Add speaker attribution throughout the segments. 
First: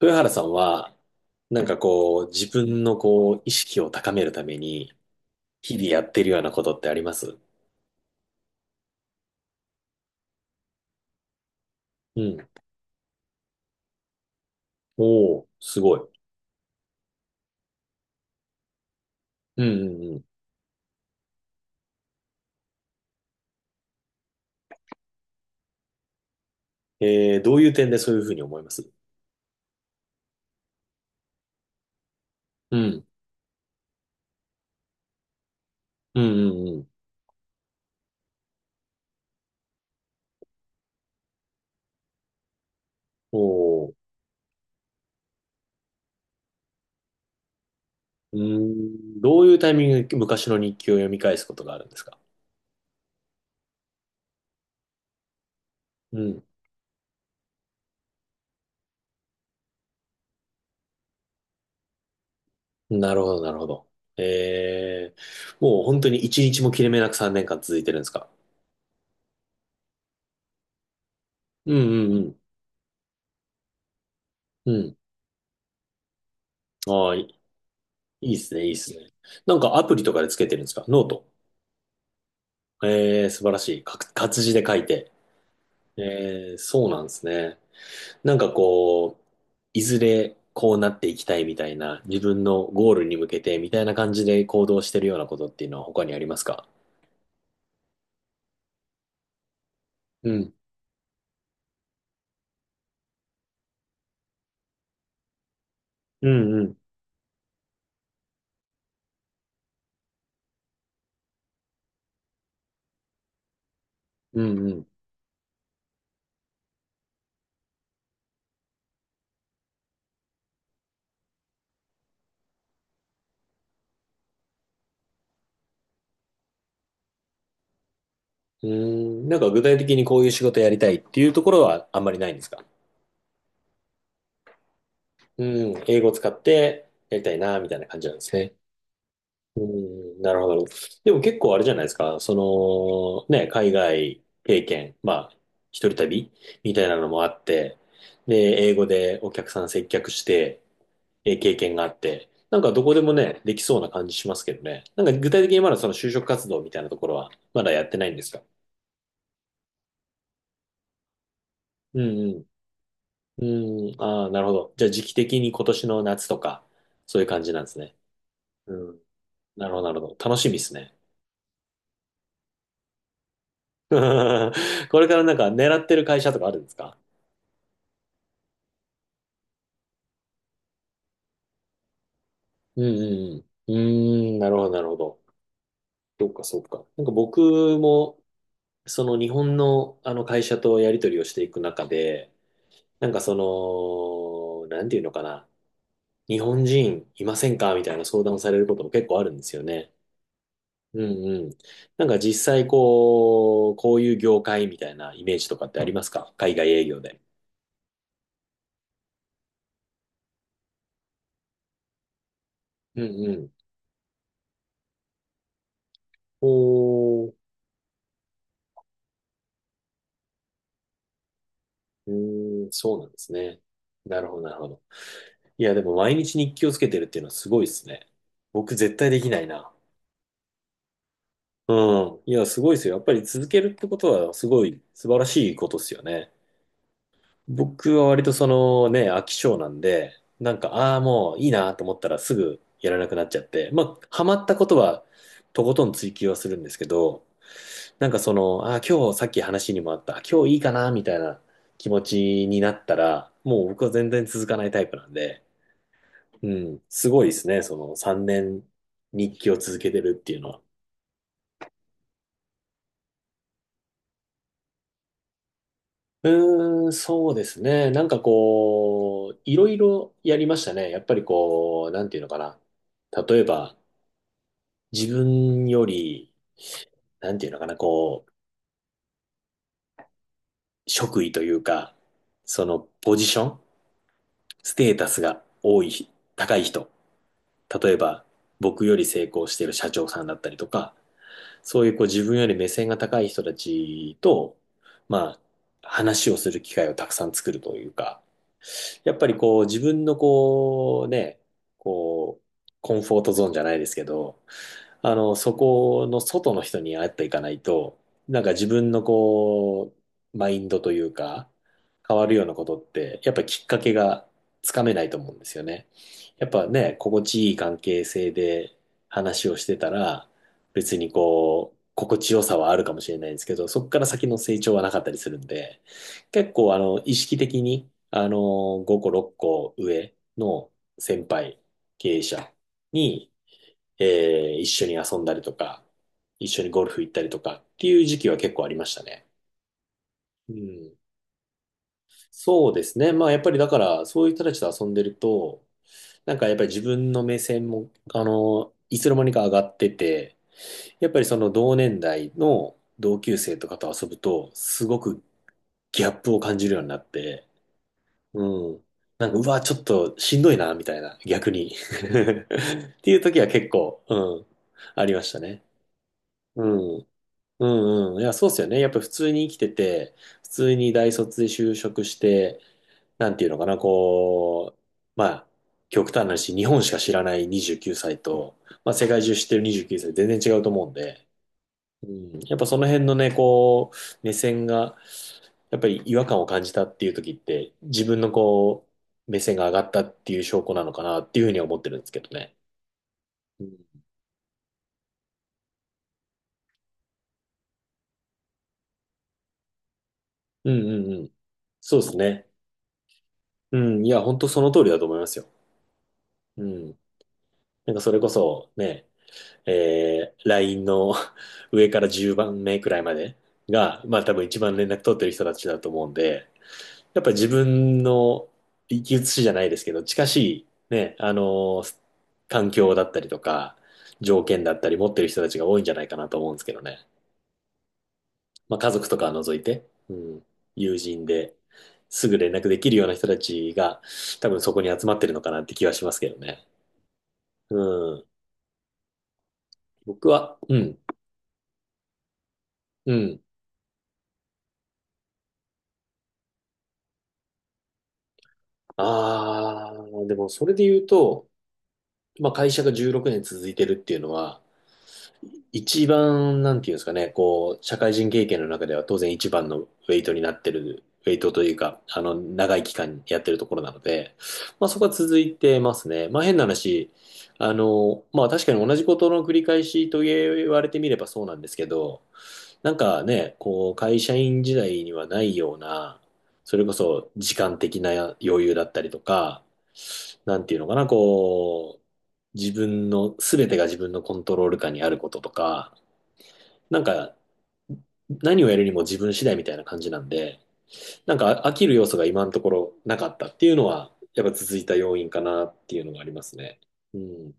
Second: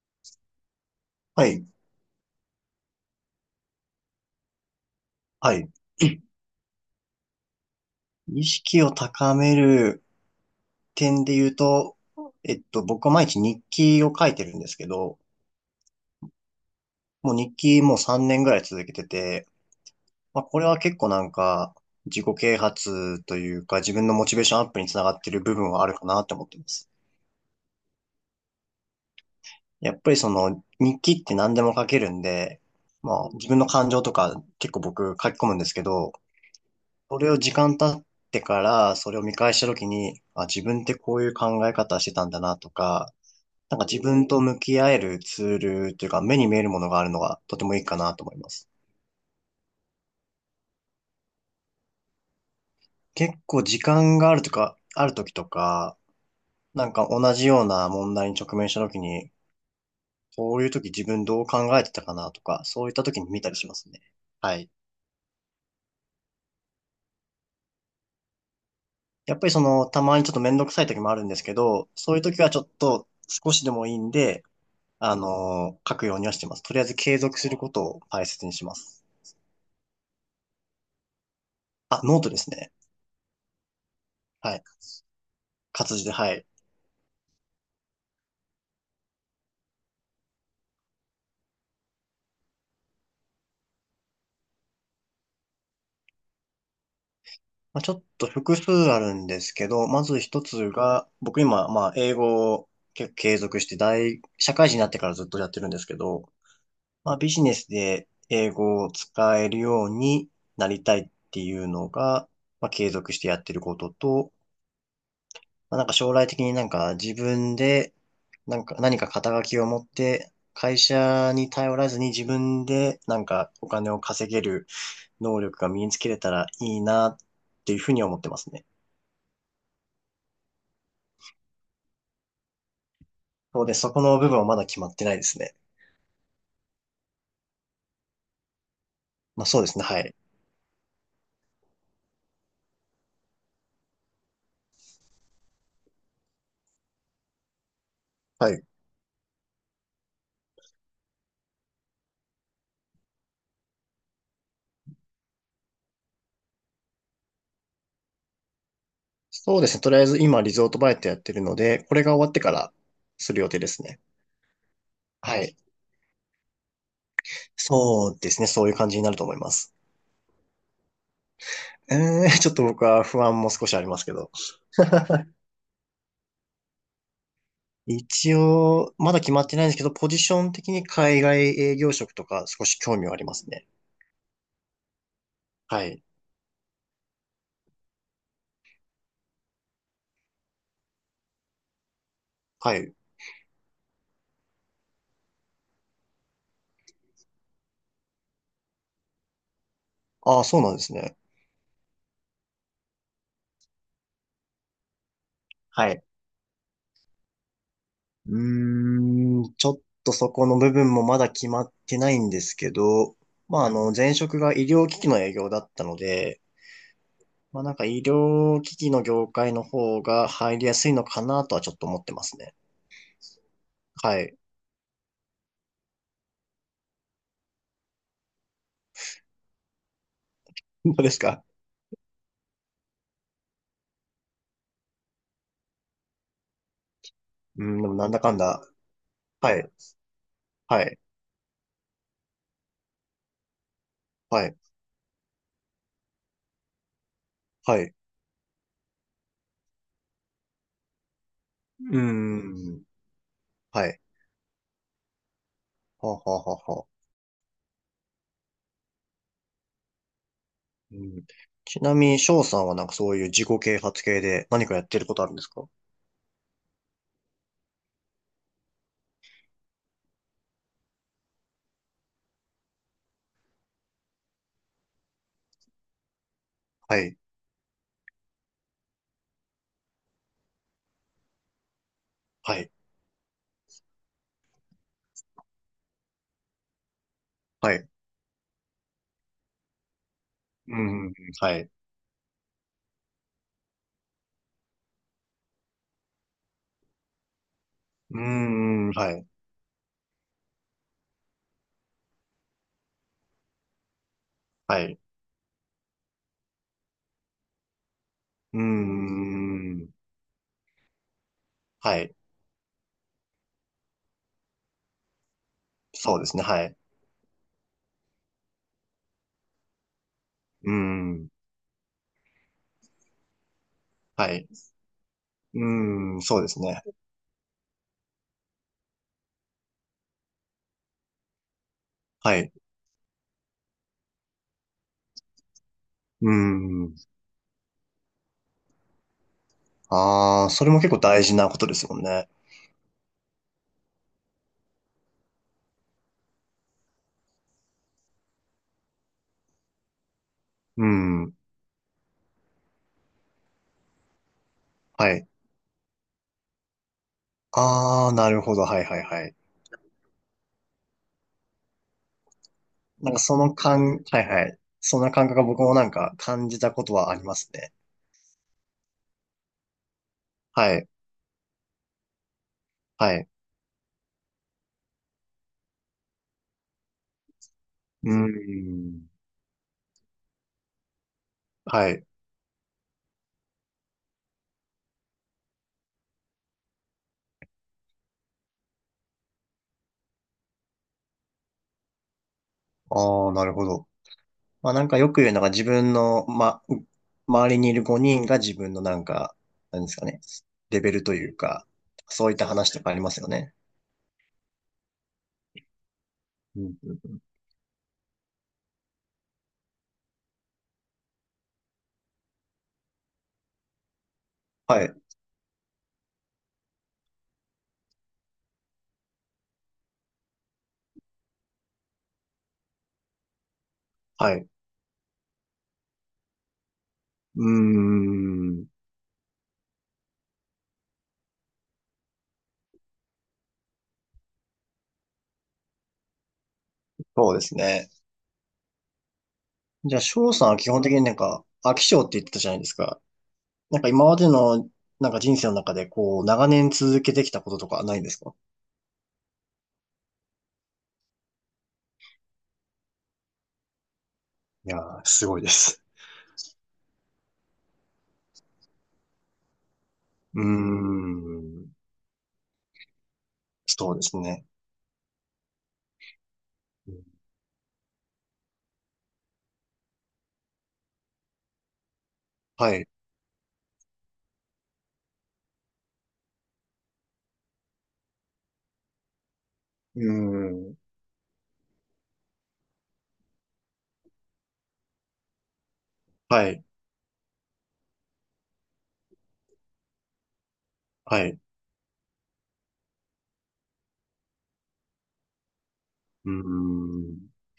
Speaker 1: 豊原さんは、
Speaker 2: は
Speaker 1: なん
Speaker 2: い。
Speaker 1: かこう、自分のこう、意識を高めるために、
Speaker 2: はい。
Speaker 1: 日々やってるようなことってあります？
Speaker 2: 意識を高める点で言うと、
Speaker 1: うん。
Speaker 2: 僕は毎日日記を書いてるんですけど、
Speaker 1: おお、すごい。
Speaker 2: もう日記もう3年ぐらい続けてて、
Speaker 1: うんうんうん。
Speaker 2: まあ、これは結構なんか、自己啓発というか、自分のモチベーションアップにつながってる部分はあるかなって思ってます。
Speaker 1: どういう点でそういうふうに思います？
Speaker 2: やっぱりその、日記って何でも書けるんで、
Speaker 1: うん。
Speaker 2: まあ、自分の感情とか結構僕書き込むんですけど、
Speaker 1: うんうんうん。
Speaker 2: それを時間経ってから、それを見返した時に、あ、自分ってこういう考え方してたんだなとか、
Speaker 1: お
Speaker 2: なんか
Speaker 1: お、
Speaker 2: 自分と向き合えるツールというか、目に見えるものがあるのがとてもいいかなと思
Speaker 1: う
Speaker 2: い
Speaker 1: ー
Speaker 2: ます。
Speaker 1: ん。どういうタイミングで昔の日記を読み返すことがあるんですか？
Speaker 2: 結構時間があるとか、ある時とか、
Speaker 1: うん。
Speaker 2: なんか同じような問題に直面した時に、こういう時自分どう考えてたかなとか、そういった
Speaker 1: な
Speaker 2: 時
Speaker 1: る
Speaker 2: に
Speaker 1: ほ
Speaker 2: 見
Speaker 1: ど、
Speaker 2: た
Speaker 1: な
Speaker 2: り
Speaker 1: るほ
Speaker 2: しま
Speaker 1: ど。
Speaker 2: すね。はい。
Speaker 1: もう本当に一日も切れ目なく3年間続いてるんですか？
Speaker 2: やっぱりその、たまにちょっとめんどくさい時もあるんですけ
Speaker 1: う
Speaker 2: ど、
Speaker 1: ん
Speaker 2: そうい
Speaker 1: う
Speaker 2: う
Speaker 1: ん
Speaker 2: 時はちょっと少しでもいいんで、
Speaker 1: うん。うん。
Speaker 2: 書くようにはしてます。とりあえず
Speaker 1: あ
Speaker 2: 継続
Speaker 1: あ、
Speaker 2: することを大
Speaker 1: いいっ
Speaker 2: 切に
Speaker 1: す
Speaker 2: し
Speaker 1: ね、いい
Speaker 2: ま
Speaker 1: っすね。
Speaker 2: す。
Speaker 1: なんかアプリとかでつけてるんですか？ノート。
Speaker 2: あ、ノートですね。
Speaker 1: 素晴らしい。か活字
Speaker 2: は
Speaker 1: で
Speaker 2: い。
Speaker 1: 書いて。
Speaker 2: 活字で、はい。
Speaker 1: そうなんですね。なんかこう、いずれこうなっていきたいみたいな、自分のゴールに向けてみたいな感じで行動してるようなことっていうのは他にありますか？
Speaker 2: まあ、ちょっと複数あるんですけど、まず
Speaker 1: う
Speaker 2: 一
Speaker 1: ん。
Speaker 2: つが、僕今、まあ、英語を結構継続して社会人になってからずっとやってるんですけ
Speaker 1: う
Speaker 2: ど、
Speaker 1: んうん。
Speaker 2: まあ、ビジネスで英語を使えるようになりたいっていうのが、まあ、継続してやってることと、
Speaker 1: うんうん。
Speaker 2: まあ、なんか将来的になんか自分で、なんか何か肩書きを持って、会社に頼らずに自分でなんかお金を稼げる能力が身につけれたらいいなっていうふうに思ってますね。
Speaker 1: うーん、なんか具体的にこういう仕事やりたいっていうところはあんまりないんですか？
Speaker 2: そうです。そこの部分はまだ決まってないです
Speaker 1: う
Speaker 2: ね。
Speaker 1: ん、英語使ってやりたいな、みたいな感じなんですね。
Speaker 2: まあそ
Speaker 1: う
Speaker 2: うですね。はい。
Speaker 1: ん、なるほど。なるほど。でも結構あれじゃないですか。その、ね、海外経験、まあ、一人旅みたいなのもあって、で、
Speaker 2: はい。
Speaker 1: 英語でお客さん接客して、経験があって、なんかどこでもね、できそうな感じしますけどね。なんか具体的にまだその就職活動みたいなところは、まだやってないんですか？
Speaker 2: そうですね。とりあえず今リゾートバイトやってるので、こ
Speaker 1: う
Speaker 2: れが終わって
Speaker 1: ん
Speaker 2: からする
Speaker 1: う
Speaker 2: 予定です
Speaker 1: ん。う
Speaker 2: ね。
Speaker 1: ん、ああ、なるほど。じゃあ時期
Speaker 2: は
Speaker 1: 的に
Speaker 2: い。
Speaker 1: 今年の夏とか、そういう感じなんですね。
Speaker 2: そうですね。そういう
Speaker 1: う
Speaker 2: 感じ
Speaker 1: ん。
Speaker 2: になると思いま
Speaker 1: な
Speaker 2: す。
Speaker 1: るほど、なるほど。楽しみですね。
Speaker 2: えちょっと僕は不安も少しあり ますけど。
Speaker 1: こ れからなんか狙ってる会社とかあるんですか？
Speaker 2: 一応、まだ決まってないんですけど、ポジション的に海外営業職とか少し
Speaker 1: う
Speaker 2: 興
Speaker 1: ん
Speaker 2: 味はありま
Speaker 1: うん
Speaker 2: すね。
Speaker 1: うん。うーん、なるほど、なるほど。
Speaker 2: はい。
Speaker 1: そっか、そっか。なんか僕も、その日本のあの会社とやり取りをしていく中で、
Speaker 2: はい。
Speaker 1: なんかその、なんていうのかな。日本人いませんかみたいな相談をされることも結構あるんですよね。
Speaker 2: ああ、そうなんです
Speaker 1: う
Speaker 2: ね。
Speaker 1: んうん。なんか実際こう、こういう業界みたいなイメージとかってあ
Speaker 2: は
Speaker 1: りま
Speaker 2: い。
Speaker 1: すか、海外営業で？
Speaker 2: うーん、ちょっとそこの部分もまだ決まってないんですけ
Speaker 1: う
Speaker 2: ど、
Speaker 1: んうん。
Speaker 2: まあ、前職が医療機器の営業だったので、
Speaker 1: おー、
Speaker 2: まあ、なんか医療機器の業界の方が入りやすいのかなとはちょっと思っ
Speaker 1: う
Speaker 2: てますね。
Speaker 1: ーん、そうなんですね。な
Speaker 2: は
Speaker 1: るほ
Speaker 2: い。
Speaker 1: ど、なるほど。いや、でも毎日日記をつけてるっていうのはすごいですね。僕絶対できないな。
Speaker 2: どうですか？
Speaker 1: うん。いや、すごいですよ。やっぱり続けるってことはすごい素晴らしいことですよね。
Speaker 2: うん、でも
Speaker 1: 僕は
Speaker 2: なんだ
Speaker 1: 割と
Speaker 2: かん
Speaker 1: そ
Speaker 2: だ。
Speaker 1: のね、飽き
Speaker 2: は
Speaker 1: 性な
Speaker 2: い。
Speaker 1: んで、なんか、
Speaker 2: は
Speaker 1: あ
Speaker 2: い。
Speaker 1: あ、もういいなと思ったらすぐやらなくなっちゃって、まあ、ハマっ
Speaker 2: は
Speaker 1: た
Speaker 2: い。
Speaker 1: ことはとことん追求はするんですけど、
Speaker 2: はい。う
Speaker 1: なんかその、ああ、今日さっき話にもあった、今日いいかなみたいな気
Speaker 2: ー
Speaker 1: 持ちにな
Speaker 2: ん。
Speaker 1: ったら、もう僕
Speaker 2: は
Speaker 1: は
Speaker 2: い。
Speaker 1: 全然続かないタイプなんで、
Speaker 2: はあはあ
Speaker 1: う
Speaker 2: はあ
Speaker 1: ん、
Speaker 2: はあ。
Speaker 1: すごいですね。その3年日記を続けてるっていうのは。
Speaker 2: うん、ちなみに、翔さんはなんかそういう自己啓発系で何かやってることあるんですか？
Speaker 1: うーん、そうですね。なんかこう、いろいろやりましたね。やっぱりこう、なんていうのかな。例えば、自分より、
Speaker 2: はい。
Speaker 1: なんていうのかな、こう、職位というか、
Speaker 2: は
Speaker 1: そ
Speaker 2: い。
Speaker 1: のポジション、ステータスが多い、高い人。
Speaker 2: はい。
Speaker 1: 例えば、僕より成功してる社長さんだったりと
Speaker 2: う
Speaker 1: か、
Speaker 2: ん。はい。
Speaker 1: そういうこう自分より目線が高い人たちと、まあ、話をする機会をたくさん作るという
Speaker 2: う
Speaker 1: か、
Speaker 2: ーん、は
Speaker 1: やっ
Speaker 2: い、
Speaker 1: ぱりこう、自分のこう、ね、こう、コンフォートゾーンじゃないですけど、
Speaker 2: はい。
Speaker 1: あの、そこの外の人に会っていかないと、なんか
Speaker 2: う
Speaker 1: 自分の
Speaker 2: ーん、
Speaker 1: こう、マインドというか、
Speaker 2: はい。
Speaker 1: 変わるようなことって、やっぱりきっかけがつかめないと思うんですよね。
Speaker 2: そうですね、
Speaker 1: やっ
Speaker 2: は
Speaker 1: ぱ
Speaker 2: い。
Speaker 1: ね、心地いい関係性で話をしてたら、
Speaker 2: うー
Speaker 1: 別に
Speaker 2: ん、
Speaker 1: こう、心地よさはあるかもしれないんですけど、そこから先
Speaker 2: は
Speaker 1: の
Speaker 2: い。
Speaker 1: 成長はなかったりするん
Speaker 2: う
Speaker 1: で、
Speaker 2: ーん、そうで
Speaker 1: 結
Speaker 2: す
Speaker 1: 構あ
Speaker 2: ね。
Speaker 1: の、意識的に、あの、5個、6個上の先輩、経営
Speaker 2: は
Speaker 1: 者
Speaker 2: い。
Speaker 1: に、え一緒に遊んだりとか、
Speaker 2: うー
Speaker 1: 一緒にゴルフ行
Speaker 2: ん。
Speaker 1: ったりとかっていう時期は結構ありましたね。
Speaker 2: ああ、
Speaker 1: う
Speaker 2: それも結
Speaker 1: ん。
Speaker 2: 構大事なことですもんね。
Speaker 1: そうですね。まあやっぱりだから、そういう人たちと遊んでると、なんかやっぱり自分の目線も、あの、いつの間にか上がってて、
Speaker 2: うー
Speaker 1: やっぱり
Speaker 2: ん、
Speaker 1: その同年代の同級生とかと遊ぶと、すご
Speaker 2: は
Speaker 1: く
Speaker 2: い。
Speaker 1: ギャップを感じるようになって、
Speaker 2: ああ、なるほど、
Speaker 1: う
Speaker 2: はい、
Speaker 1: ん。
Speaker 2: はい、は
Speaker 1: なん
Speaker 2: い。
Speaker 1: か、うわ、ちょっとしんどいな、みたいな、逆に。って
Speaker 2: なん
Speaker 1: いう
Speaker 2: かそ
Speaker 1: 時は
Speaker 2: の
Speaker 1: 結構、
Speaker 2: 感、
Speaker 1: う
Speaker 2: はい、は
Speaker 1: ん、
Speaker 2: い。そん
Speaker 1: あ
Speaker 2: な
Speaker 1: りま
Speaker 2: 感
Speaker 1: し
Speaker 2: 覚
Speaker 1: た
Speaker 2: が僕
Speaker 1: ね。
Speaker 2: もなんか感じ
Speaker 1: う
Speaker 2: たこと
Speaker 1: ん。
Speaker 2: はあります
Speaker 1: う
Speaker 2: ね。
Speaker 1: んうん。いや、そうっすよね。やっぱ普通に生きてて、普通
Speaker 2: はい、
Speaker 1: に大卒で就職して、
Speaker 2: はい。
Speaker 1: なんていうのかな、こう、まあ、極端な話、日本しか知らない29
Speaker 2: うー
Speaker 1: 歳と、まあ、世
Speaker 2: ん、
Speaker 1: 界中知ってる29歳、全然違うと思うんで、
Speaker 2: はい。
Speaker 1: うん、やっぱその辺のね、こう、目線が、やっぱり違和感を感じたっていう時って、自分のこう、目線が上がったっていう証拠なのかなっていうふうには思ってるんですけどね。
Speaker 2: ああ、なる
Speaker 1: う
Speaker 2: ほ
Speaker 1: ん、
Speaker 2: ど。まあなんかよく言うのが自分の、ま、周りにいる5人が自分のなんか、なんですかね、
Speaker 1: うん
Speaker 2: レベル
Speaker 1: うん
Speaker 2: と
Speaker 1: う
Speaker 2: い
Speaker 1: ん。
Speaker 2: うか、
Speaker 1: そうです
Speaker 2: そういっ
Speaker 1: ね。
Speaker 2: た話とかありますよね。
Speaker 1: うん。いや、本当その通りだと思いますよ。
Speaker 2: う
Speaker 1: う
Speaker 2: んう
Speaker 1: ん。
Speaker 2: んうん
Speaker 1: なんかそれこそ、ね、LINE の 上から10番目くらいまでが、まあ多分一番
Speaker 2: は
Speaker 1: 連
Speaker 2: い、
Speaker 1: 絡取ってる人たちだと思うんで、やっぱり自分の生き写しじゃないですけど、近しいね、あの、環境だったりとか、
Speaker 2: は
Speaker 1: 条
Speaker 2: い。
Speaker 1: 件だったり持ってる人たちが多いんじゃないかなと思うんですけどね。
Speaker 2: うーん。
Speaker 1: まあ家族とかは除いて、うん、友人ですぐ連絡できるような人たちが多分そこに集まってるのかなって気はしますけどね。
Speaker 2: そうです
Speaker 1: う
Speaker 2: ね。
Speaker 1: ん。
Speaker 2: じゃあ、
Speaker 1: 僕
Speaker 2: 翔さん
Speaker 1: は、
Speaker 2: は基
Speaker 1: う
Speaker 2: 本的
Speaker 1: ん、
Speaker 2: になんか、飽き性って言ってたじゃないですか。
Speaker 1: うん。
Speaker 2: なんか今までの、なんか人生の中で、こう、長年続けてきたこととかないんですか？
Speaker 1: ああ、でもそれで言うと、まあ会社が16年続いてるっていうのは、
Speaker 2: いやー、すごいです。
Speaker 1: 一番、なんていうんですかね、こう、社会人経験の中では当然一番のウェイトに
Speaker 2: うー
Speaker 1: なってる、ウェイトと
Speaker 2: ん。
Speaker 1: いうか、あの、長い期間やってるところな
Speaker 2: そう
Speaker 1: の
Speaker 2: です
Speaker 1: で、
Speaker 2: ね。
Speaker 1: まあそこは続いてますね。まあ変な
Speaker 2: うん
Speaker 1: 話、あの、まあ確かに同じことの繰り返しと言われてみればそうなんですけど、
Speaker 2: はい。
Speaker 1: なんかね、こう、会社員時代にはないような、それこそ時間的な余裕だったりとか、
Speaker 2: うー
Speaker 1: なんてい
Speaker 2: ん。
Speaker 1: うのかな、こう、自分の、すべてが自分のコントロール下にあることとか、
Speaker 2: はい。
Speaker 1: なんか、何をやるにも自分次第みたいな感じなんで、
Speaker 2: は
Speaker 1: なん
Speaker 2: い。
Speaker 1: か飽きる要素が今のところなかったっていうのは、やっぱ続いた要因かなっていうのがあ
Speaker 2: う
Speaker 1: り
Speaker 2: ー
Speaker 1: ますね。う
Speaker 2: ん。
Speaker 1: ん。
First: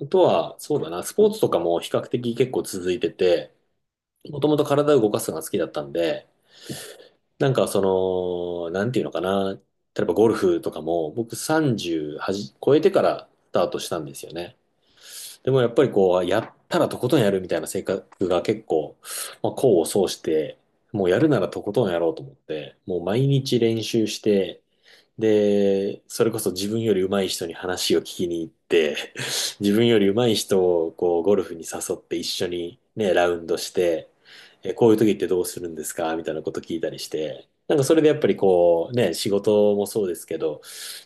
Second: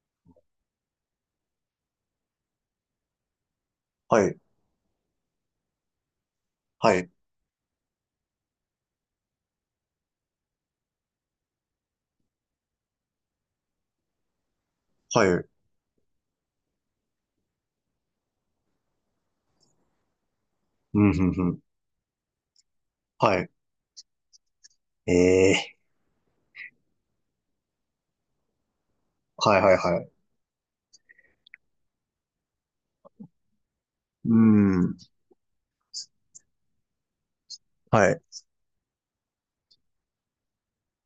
Speaker 1: あとは、そうだな、スポーツとかも比較的結構続いてて、
Speaker 2: はい、
Speaker 1: もともと体を動かすのが好きだったんで、
Speaker 2: はい、
Speaker 1: なんかその、なんていうのかな、例えばゴルフとかも僕30はじ超えてからスタートしたんですよね。
Speaker 2: はい、う
Speaker 1: でもやっぱりこう、やったらとことんやるみたいな性格が結構、まあ、功を奏して、もう
Speaker 2: ん、うん、
Speaker 1: やるなら
Speaker 2: うん、
Speaker 1: とことんやろうと思って、もう毎
Speaker 2: はい。
Speaker 1: 日練習して、
Speaker 2: ええ
Speaker 1: で、それこそ自分より上手い人に話を聞きに行って、
Speaker 2: ーは い、
Speaker 1: 自
Speaker 2: はい、
Speaker 1: 分よ
Speaker 2: は
Speaker 1: り
Speaker 2: い。
Speaker 1: 上手い人をこうゴルフに誘って一緒にね、ラウンドして、
Speaker 2: う
Speaker 1: え、こういう
Speaker 2: ん、
Speaker 1: 時ってどうするんですかみたいなこと聞いたりして、なんかそれで
Speaker 2: は
Speaker 1: やっ
Speaker 2: い。
Speaker 1: ぱりこうね、仕事もそうですけど、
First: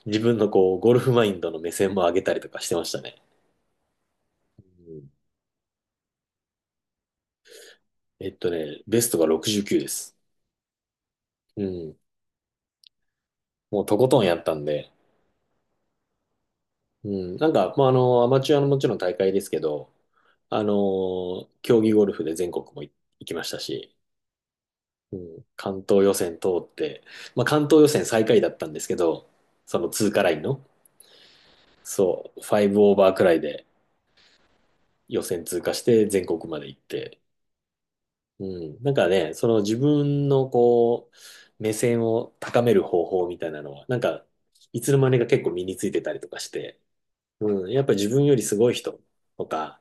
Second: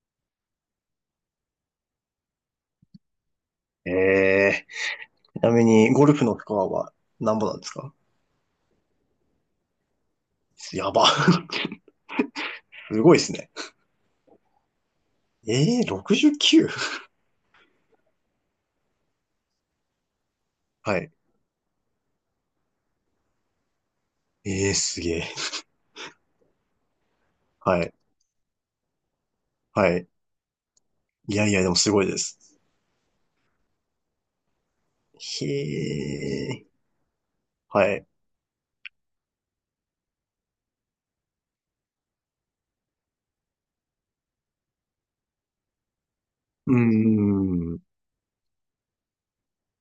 Speaker 1: 自分のこうゴルフマインドの目線も上げたりとかしてましたね。
Speaker 2: え
Speaker 1: う
Speaker 2: え
Speaker 1: ん。
Speaker 2: ーちなみに、ゴルフのスコアは何ぼなんですか？
Speaker 1: ベストが69です。
Speaker 2: やば。
Speaker 1: うん。
Speaker 2: すごいですね。
Speaker 1: もうとことんやったんで。
Speaker 2: ええー、69?
Speaker 1: うん。なんか、まあ、あの、アマチュアのもちろん大会ですけど、あ
Speaker 2: はい。
Speaker 1: の、競技ゴルフで全国もい行きましたし、
Speaker 2: ええーす
Speaker 1: う
Speaker 2: げえ。
Speaker 1: ん。関東予選通って、まあ、関東
Speaker 2: は
Speaker 1: 予
Speaker 2: い、
Speaker 1: 選最下位だったんですけど、その
Speaker 2: はい。
Speaker 1: 通過ラインの、
Speaker 2: いやいや、でもすごいで
Speaker 1: そ
Speaker 2: す。
Speaker 1: う、5オーバーくらいで予選
Speaker 2: へ
Speaker 1: 通過して全国まで
Speaker 2: え、
Speaker 1: 行って、
Speaker 2: はい。
Speaker 1: うん。なんかね、その自分のこう、目線を高める方法みたいなのは、なんか、いつの間にか結構身についてたりとかし
Speaker 2: うー
Speaker 1: て、うん。
Speaker 2: ん、
Speaker 1: やっぱ自分よりすごい人とか、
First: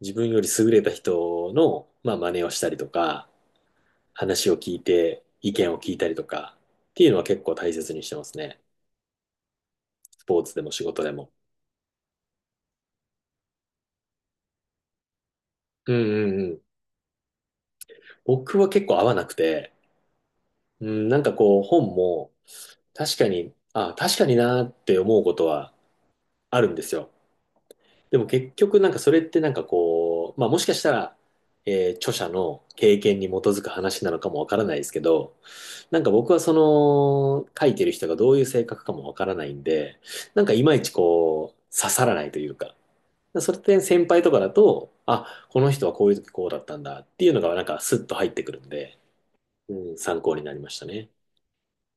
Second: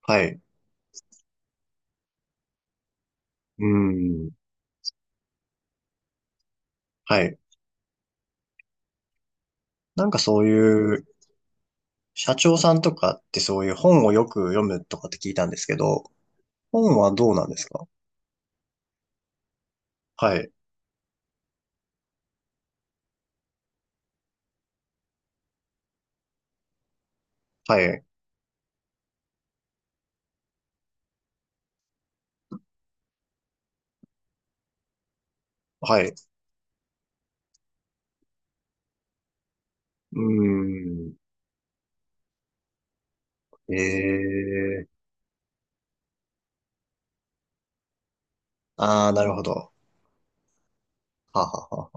Speaker 1: 自
Speaker 2: はい、
Speaker 1: 分よ
Speaker 2: う
Speaker 1: り優れた人の、まあ、真似をしたりとか、
Speaker 2: ーん、
Speaker 1: 話を聞いて、意見を聞いたりとか、っていう
Speaker 2: は
Speaker 1: のは
Speaker 2: い。
Speaker 1: 結構大切にしてますね。
Speaker 2: なんか
Speaker 1: スポー
Speaker 2: そう
Speaker 1: ツでも仕
Speaker 2: い
Speaker 1: 事
Speaker 2: う、
Speaker 1: でも。
Speaker 2: 社長さんとかってそういう本をよく読むとかって聞いたんですけ
Speaker 1: うん
Speaker 2: ど、
Speaker 1: うんうん。
Speaker 2: 本はどうなんですか？
Speaker 1: 僕は結構合わなくて、
Speaker 2: はい、
Speaker 1: うん、なんかこう本も確かに、あ、確かになーって思うことはあるんですよ。
Speaker 2: はい、
Speaker 1: でも結局なんかそれってなんかこう、まあもしかしたら、著者の経験に基づく話なのかもわからないですけど、な
Speaker 2: は
Speaker 1: ん
Speaker 2: い。
Speaker 1: か
Speaker 2: う
Speaker 1: 僕はその書いてる人がどういう性格かもわからないんで、
Speaker 2: ー
Speaker 1: なんかいまいち
Speaker 2: ん。
Speaker 1: こう刺さらないというか、それっ
Speaker 2: え
Speaker 1: て先輩とかだ
Speaker 2: えー。
Speaker 1: と、あ、この人はこういう時こうだったんだっていうのがなんかスッと入ってくるんで、
Speaker 2: ああ、なるほど。
Speaker 1: うん、参考になりましたね。
Speaker 2: ははは